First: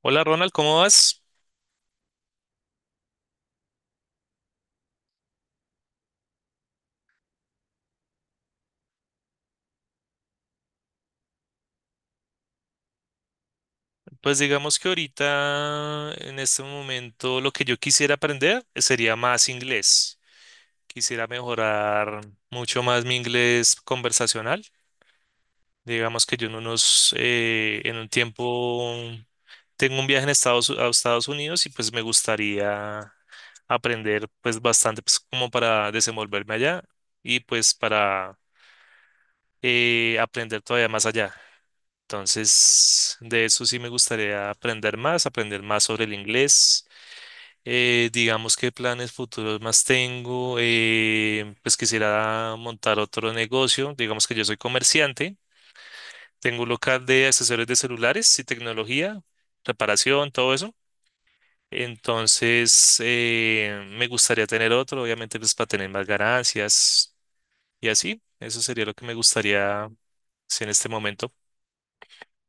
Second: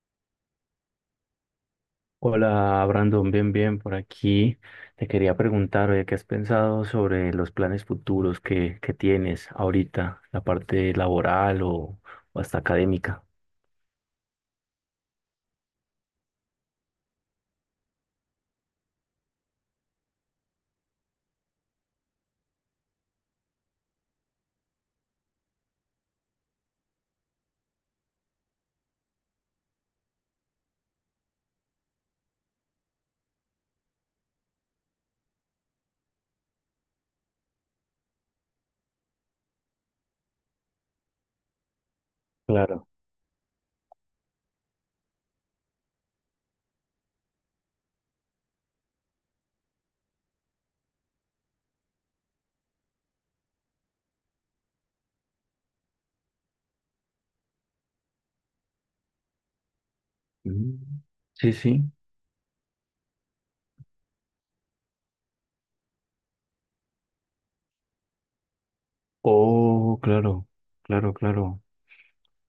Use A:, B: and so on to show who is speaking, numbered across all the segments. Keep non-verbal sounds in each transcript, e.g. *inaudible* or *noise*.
A: Hola Ronald, ¿cómo vas?
B: Hola Brandon, bien, bien, por aquí. Te quería preguntar, oye, ¿qué has pensado sobre los planes futuros que tienes ahorita, la parte laboral o hasta académica?
A: Pues digamos que ahorita, en este momento, lo que yo quisiera aprender sería más inglés. Quisiera mejorar mucho más mi inglés conversacional. Digamos que yo en un tiempo, tengo un viaje a Estados Unidos y pues me gustaría aprender pues bastante pues como para desenvolverme allá y pues para aprender todavía más allá.
B: Claro.
A: Entonces, de eso sí me gustaría aprender más sobre el inglés. Digamos qué planes futuros más tengo. Pues quisiera montar otro negocio. Digamos que yo soy comerciante. Tengo un local de accesorios de celulares y tecnología, reparación, todo eso.
B: Mm. Sí, sí.
A: Entonces, me gustaría tener otro, obviamente, pues para tener más ganancias y así. Eso sería lo que me gustaría,
B: Oh, claro,
A: si en este
B: claro,
A: momento.
B: claro.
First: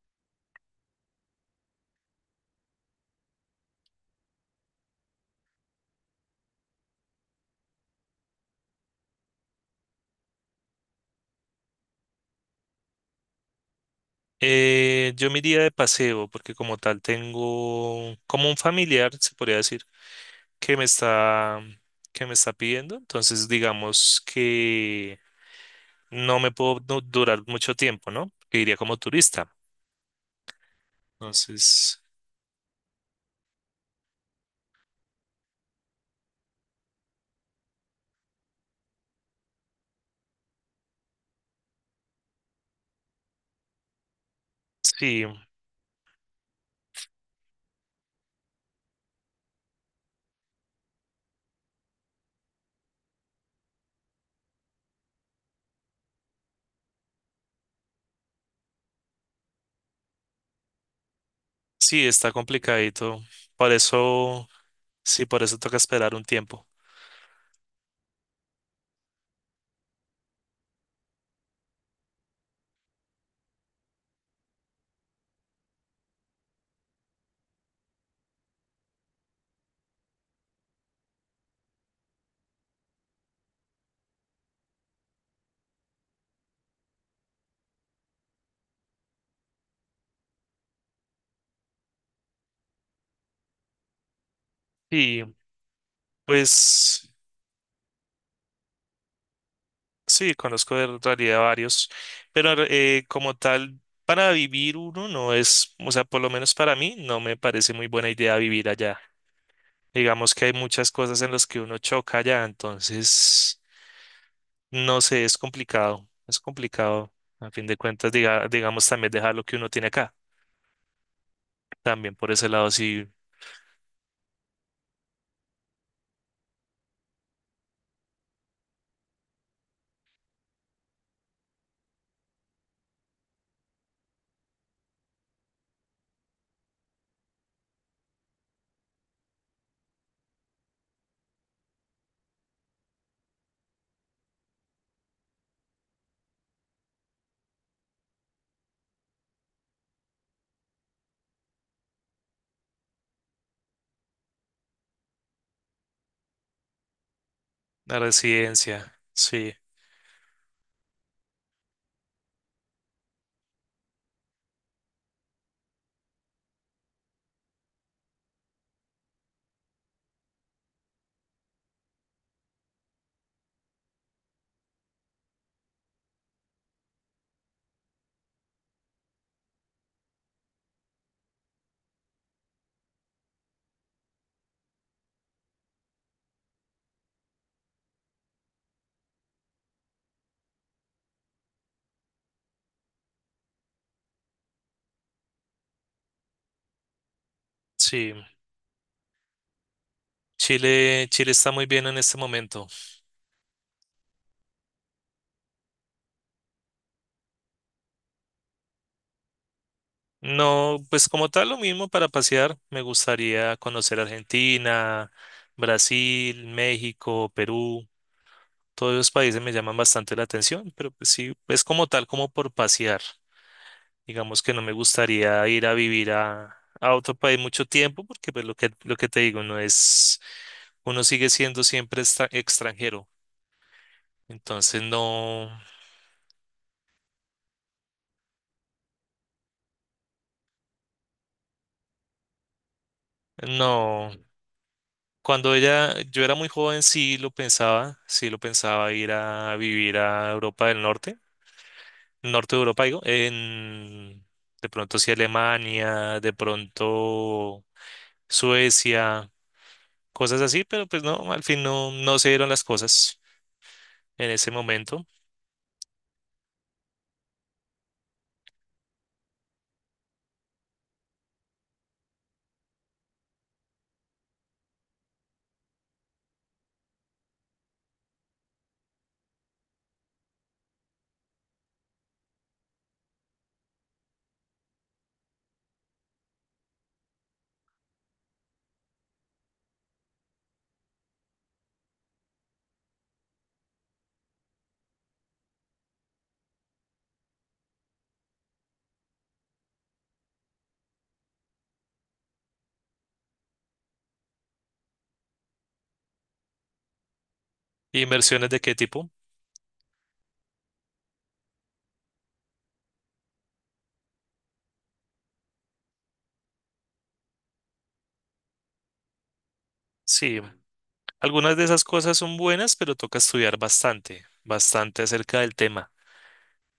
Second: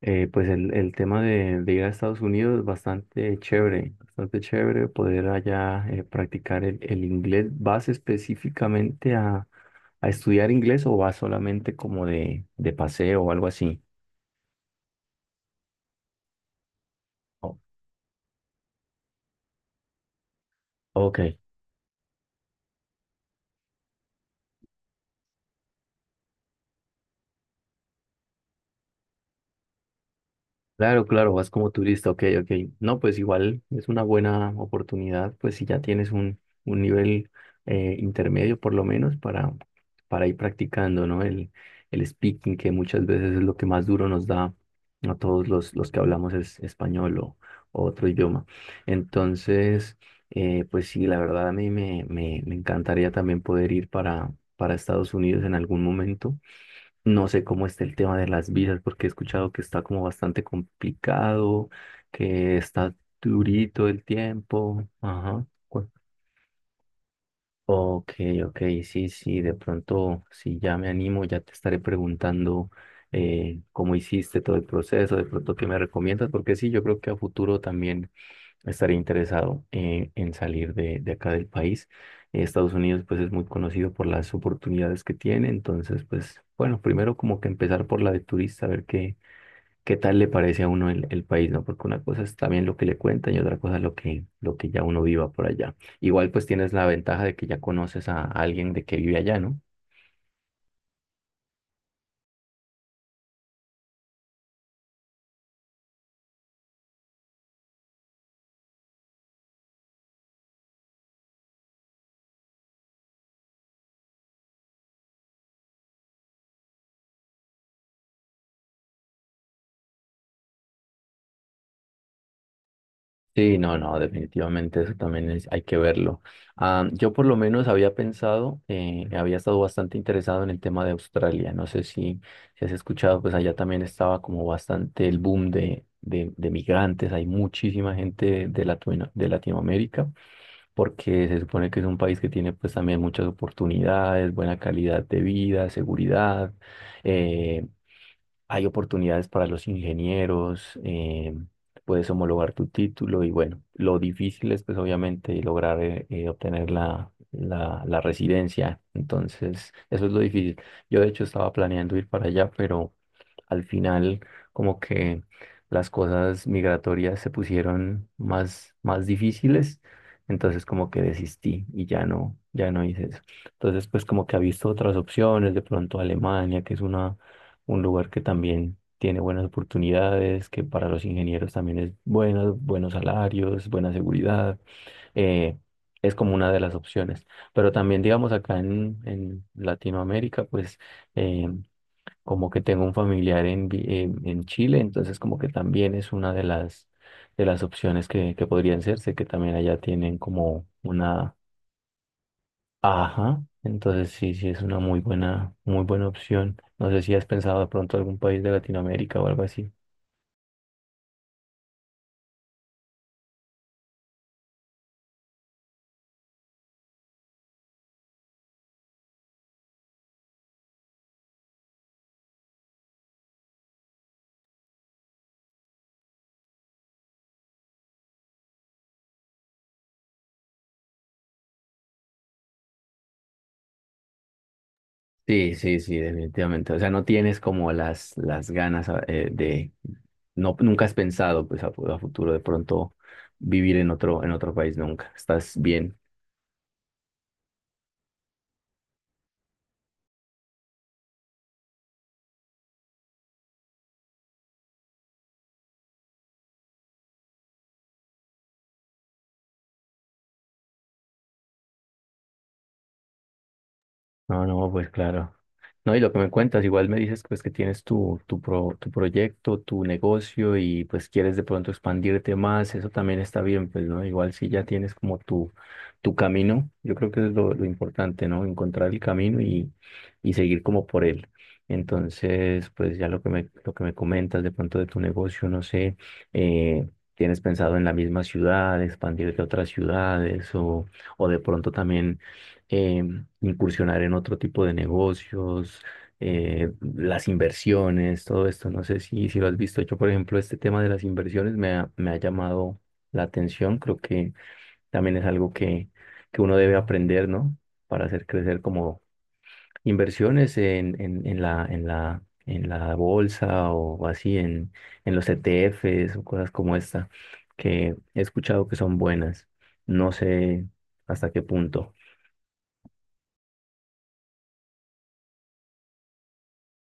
B: Pues el tema de ir a Estados Unidos es bastante chévere poder allá, practicar el inglés. ¿Vas específicamente a estudiar inglés o vas solamente como de paseo o algo así?
A: Yo me iría de paseo porque como tal
B: O-
A: tengo como un familiar, se podría decir, que me
B: ok.
A: está, que me está pidiendo. Entonces digamos que no me puedo no durar mucho tiempo, ¿no? Que iría como turista.
B: Claro, claro, vas como
A: Entonces,
B: turista, ok, ok. No, pues igual es una buena oportunidad, pues si ya tienes un nivel intermedio por lo menos para ir practicando, ¿no? El speaking, que muchas veces es lo que más duro nos da a
A: sí,
B: todos los que hablamos es español o otro idioma. Entonces, pues sí, la verdad a mí me encantaría también poder ir para Estados Unidos en algún momento. No sé cómo está el tema de las visas, porque he escuchado que está como bastante complicado,
A: sí, está
B: que está
A: complicadito. Por
B: durito el
A: eso,
B: tiempo.
A: sí, por
B: Ajá.
A: eso toca esperar un tiempo.
B: Ok, ok, sí, sí, de pronto, si ya me animo, ya te estaré preguntando, cómo hiciste todo el proceso, de pronto qué me recomiendas, porque sí, yo creo que a futuro también estaría interesado, en salir de acá del país. Estados Unidos pues es muy conocido por las oportunidades que tiene, entonces pues bueno, primero como que empezar por la de turista, a ver qué tal le parece a uno el país, ¿no? Porque una cosa es también lo que le cuentan y otra cosa lo que ya uno
A: Y
B: viva por allá. Igual pues tienes la
A: pues...
B: ventaja de que ya conoces a alguien de que vive allá, ¿no?
A: Sí, conozco en realidad varios, pero como tal, para vivir uno no es, o sea, por lo menos para mí no me parece muy buena idea vivir allá. Digamos que hay muchas cosas en las que uno choca allá, entonces, no sé, es complicado, es complicado. A fin de cuentas, digamos también dejar lo que uno tiene acá, también por ese lado, sí,
B: Sí, no, no, definitivamente eso también es, hay que verlo. Ah, yo por lo menos había pensado, había estado bastante interesado en el tema de Australia. No sé si has escuchado, pues allá también estaba como bastante el boom de migrantes. Hay muchísima gente de Latinoamérica porque se supone que es un país que tiene pues también muchas oportunidades, buena calidad de vida, seguridad. eh, Hay oportunidades para los ingenieros, puedes homologar tu título y bueno, lo difícil es pues obviamente lograr, obtener la, la,
A: la
B: la residencia.
A: residencia, sí,
B: Entonces, eso es lo difícil. Yo de hecho estaba planeando ir para allá, pero al final como que las cosas migratorias se pusieron más, más difíciles, entonces como que desistí y ya no hice eso. Entonces, pues como que ha visto otras opciones, de pronto Alemania, que es una un lugar que también tiene buenas oportunidades, que para los ingenieros también es bueno, buenos salarios, buena seguridad, eh, es como una de las opciones. Pero también, digamos, acá en Latinoamérica, pues, eh, como que tengo un familiar en Chile, entonces como que también es una de las opciones
A: sí.
B: que podrían serse, que también allá tienen como
A: Chile, Chile
B: una.
A: está muy bien en este momento.
B: Ajá, entonces sí, sí es una muy buena opción. No sé si has pensado de pronto algún país de Latinoamérica o algo así.
A: No, pues como tal lo mismo para pasear. Me gustaría conocer Argentina, Brasil, México, Perú. Todos esos países me llaman bastante la atención, pero pues sí, es como tal como por pasear. Digamos que no me gustaría ir a vivir a otro país mucho tiempo porque pues lo que te digo, no es, uno sigue siendo siempre extranjero. Entonces no,
B: Sí, sí, sí, definitivamente. O sea, no tienes como las ganas, no, nunca has pensado pues a futuro de pronto vivir en
A: no.
B: otro, en otro país nunca. Estás bien.
A: Yo era muy joven, sí lo pensaba ir a vivir a Europa del Norte, norte de Europa, digo, en, de pronto sí Alemania, de pronto Suecia, cosas así, pero pues no, al fin no, no se dieron las cosas en
B: No,
A: ese
B: no, pues
A: momento.
B: claro. No, y lo que me cuentas, igual me dices pues que tienes tu proyecto, tu negocio y pues quieres de pronto expandirte más, eso también está bien, pues, ¿no? Igual si ya tienes como tu camino, yo creo que es lo importante, ¿no? Encontrar el camino y seguir como por él. Entonces, pues ya lo que me comentas de pronto de tu negocio, no sé. eh, ¿Tienes pensado en la misma ciudad, expandirte a otras ciudades o de pronto también, incursionar en otro tipo de negocios, las inversiones, todo esto? No sé si lo has visto. Yo, por ejemplo, este tema de las inversiones me ha llamado la atención. Creo que también es algo que uno debe aprender, ¿no? Para hacer
A: ¿Inversiones
B: crecer
A: de qué
B: como
A: tipo?
B: inversiones en la bolsa o así, en los ETFs o cosas como esta, que he escuchado que son buenas. No
A: Sí.
B: sé hasta qué
A: Algunas de esas
B: punto.
A: cosas son buenas, pero toca estudiar bastante, bastante acerca del tema.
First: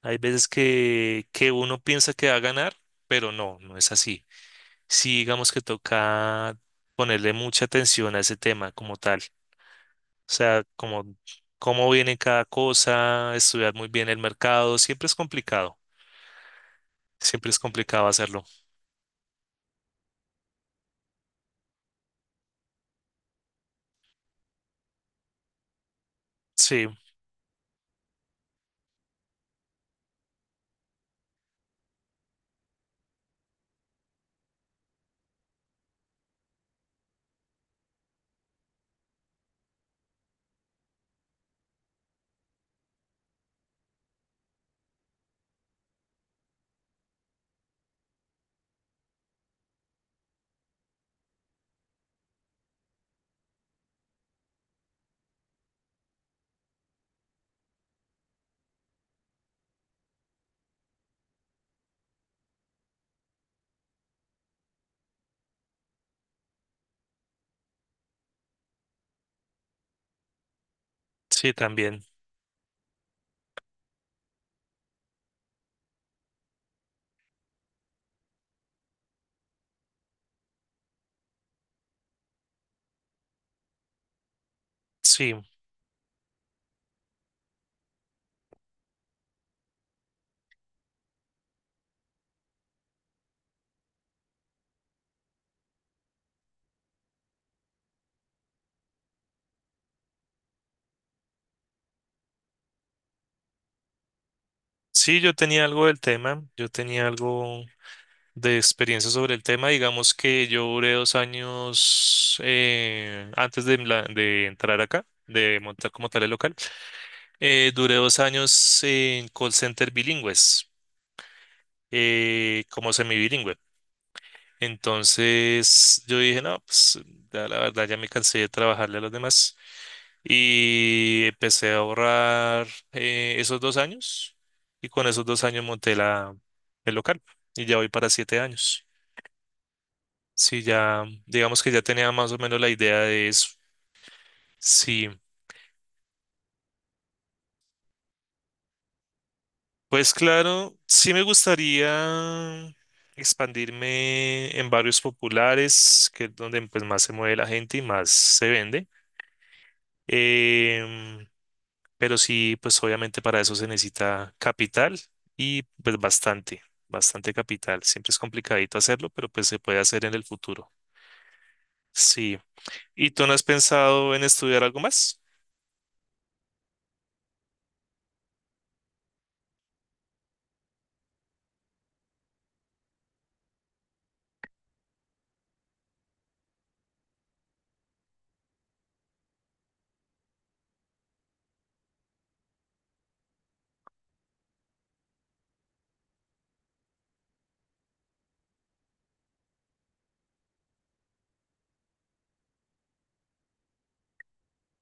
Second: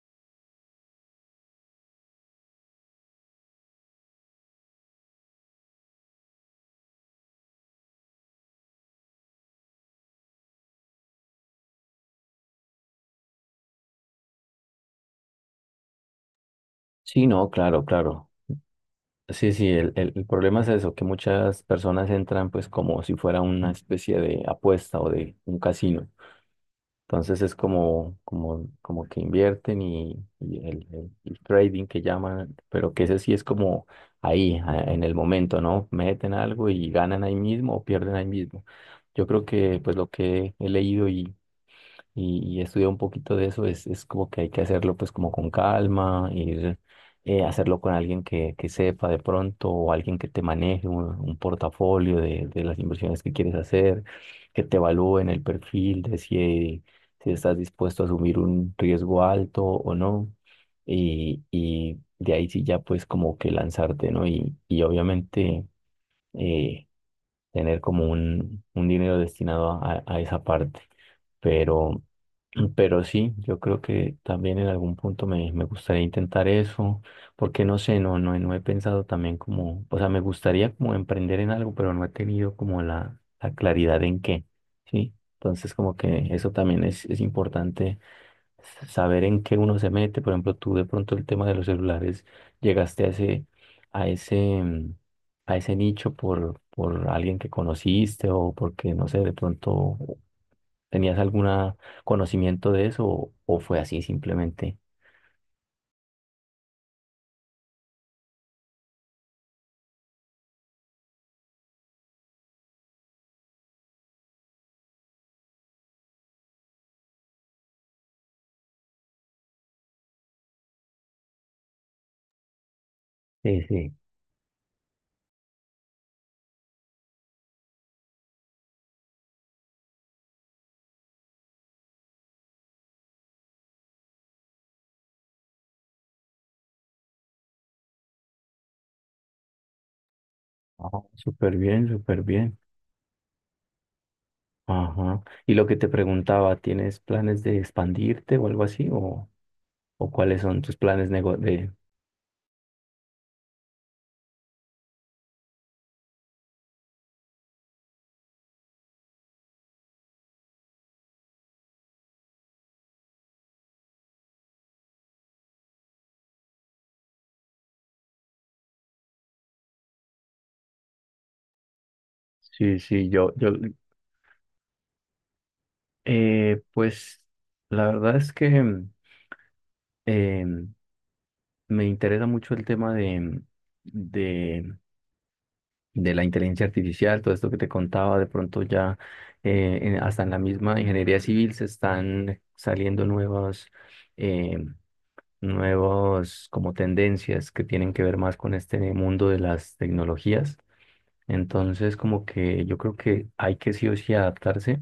A: Hay veces que uno piensa que va a ganar, pero no, no es así. Sí, digamos que toca ponerle mucha atención a ese tema como tal. O sea, como cómo viene cada cosa, estudiar muy bien el mercado,
B: Sí, no,
A: siempre es
B: claro,
A: complicado
B: claro.
A: hacerlo.
B: Sí, sí, el problema es eso, que muchas personas entran pues como si fuera una especie de apuesta o de un casino.
A: Sí,
B: Entonces es como que invierten y el trading que llaman, pero que ese sí es como ahí, en el momento, ¿no? Meten algo y ganan ahí mismo o pierden ahí mismo. Yo creo que pues lo que he leído y estudiar un poquito de eso es como que hay que hacerlo pues como con calma, ir, hacerlo con alguien que sepa de pronto o alguien que te maneje un portafolio de las inversiones que quieres hacer, que te evalúen el perfil de si estás dispuesto a asumir un riesgo alto o no. Y de ahí sí ya pues como que lanzarte, ¿no? Y obviamente, eh, tener como un dinero destinado a esa parte.
A: sí,
B: Pero,
A: también.
B: *clears throat* pero sí, yo creo que también en algún punto me gustaría intentar eso, porque no sé, no he pensado también, como, o sea, me gustaría como emprender en algo, pero no he tenido como la claridad en qué, ¿sí?
A: Sí,
B: Entonces como que eso también es importante saber en qué uno se mete. Por ejemplo, tú de pronto, el tema de los celulares, ¿llegaste a ese, mm, a ese nicho por alguien que conociste o porque, no sé, de pronto tenías algún conocimiento de eso, o fue así simplemente?
A: sí, yo tenía algo de experiencia sobre el tema. Digamos que yo duré 2 años antes de, de entrar acá, de montar como tal el local. Duré 2 años en call center bilingües, como semibilingüe.
B: Sí, sí.
A: Entonces yo dije, no, pues ya la verdad ya me cansé de trabajarle a los demás y empecé a ahorrar esos dos años y con esos 2 años monté el local y ya voy para 7 años. Sí,
B: Ah,
A: ya,
B: súper
A: digamos que ya
B: bien,
A: tenía
B: súper
A: más o
B: bien.
A: menos la idea de eso. Sí,
B: Ajá. Y lo que te preguntaba, ¿tienes planes de expandirte o algo así? ¿O
A: pues
B: cuáles son tus
A: claro,
B: planes
A: sí me
B: de?
A: gustaría expandirme en barrios populares, que es donde pues más se mueve la gente y más se vende. Em, pero sí, pues obviamente para eso se necesita capital y pues bastante, bastante capital. Siempre es complicadito hacerlo, pero pues se puede hacer en el futuro. Sí.
B: Sí, sí,
A: ¿Y tú
B: yo,
A: no has
B: yo,
A: pensado en estudiar algo más?
B: pues la verdad es que, me interesa mucho el tema de de la inteligencia artificial, todo esto que te contaba, de pronto ya, hasta en la misma ingeniería civil se están saliendo eh, nuevas como tendencias que tienen que ver más con este mundo de las tecnologías. Entonces, como que yo creo que hay que sí o sí adaptarse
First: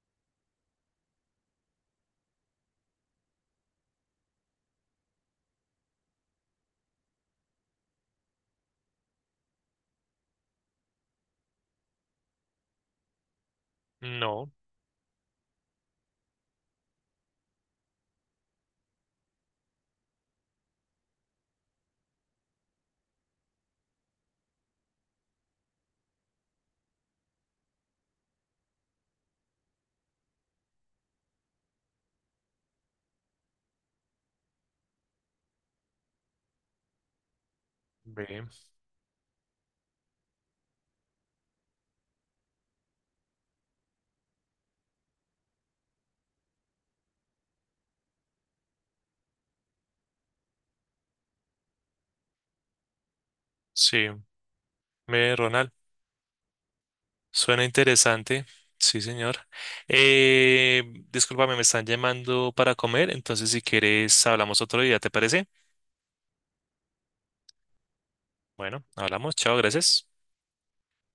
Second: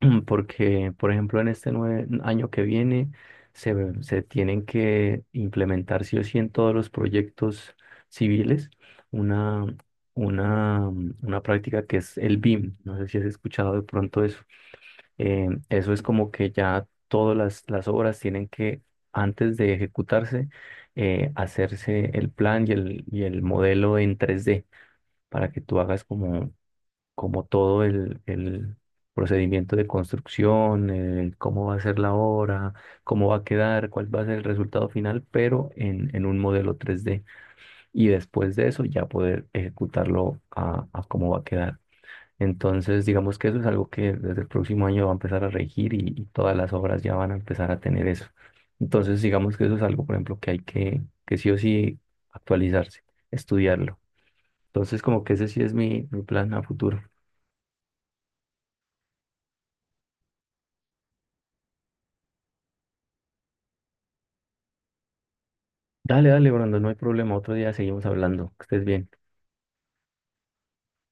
B: *clears throat* porque, por ejemplo, en este año que viene se tienen que implementar sí o sí en todos los proyectos civiles una, una práctica que es el BIM. No sé si has escuchado de pronto eso.
A: No,
B: Eso es como que ya todas las obras tienen que, antes de ejecutarse, hacerse el plan y el modelo en 3D para que tú hagas como todo el procedimiento de construcción, cómo va a ser la obra, cómo va a quedar, cuál va a ser el resultado final, pero en un modelo 3D. Y
A: ve,
B: después de eso ya poder ejecutarlo a cómo va a quedar. Entonces, digamos que eso es algo que desde el próximo año va a empezar a regir y todas las obras ya van a empezar a tener eso. Entonces, digamos que eso es algo, por ejemplo, que hay que sí o sí actualizarse, estudiarlo.
A: sí.
B: Entonces, como que
A: Ve,
B: ese sí
A: Ronald,
B: es mi plan a futuro.
A: suena interesante. Sí, señor. Eh, Discúlpame, me están llamando para comer, entonces si quieres hablamos otro día, ¿te parece?
B: Dale, dale, Brandon, no hay problema. Otro día seguimos hablando. Que estés
A: Bueno,
B: bien.
A: hablamos. Chao, gracias.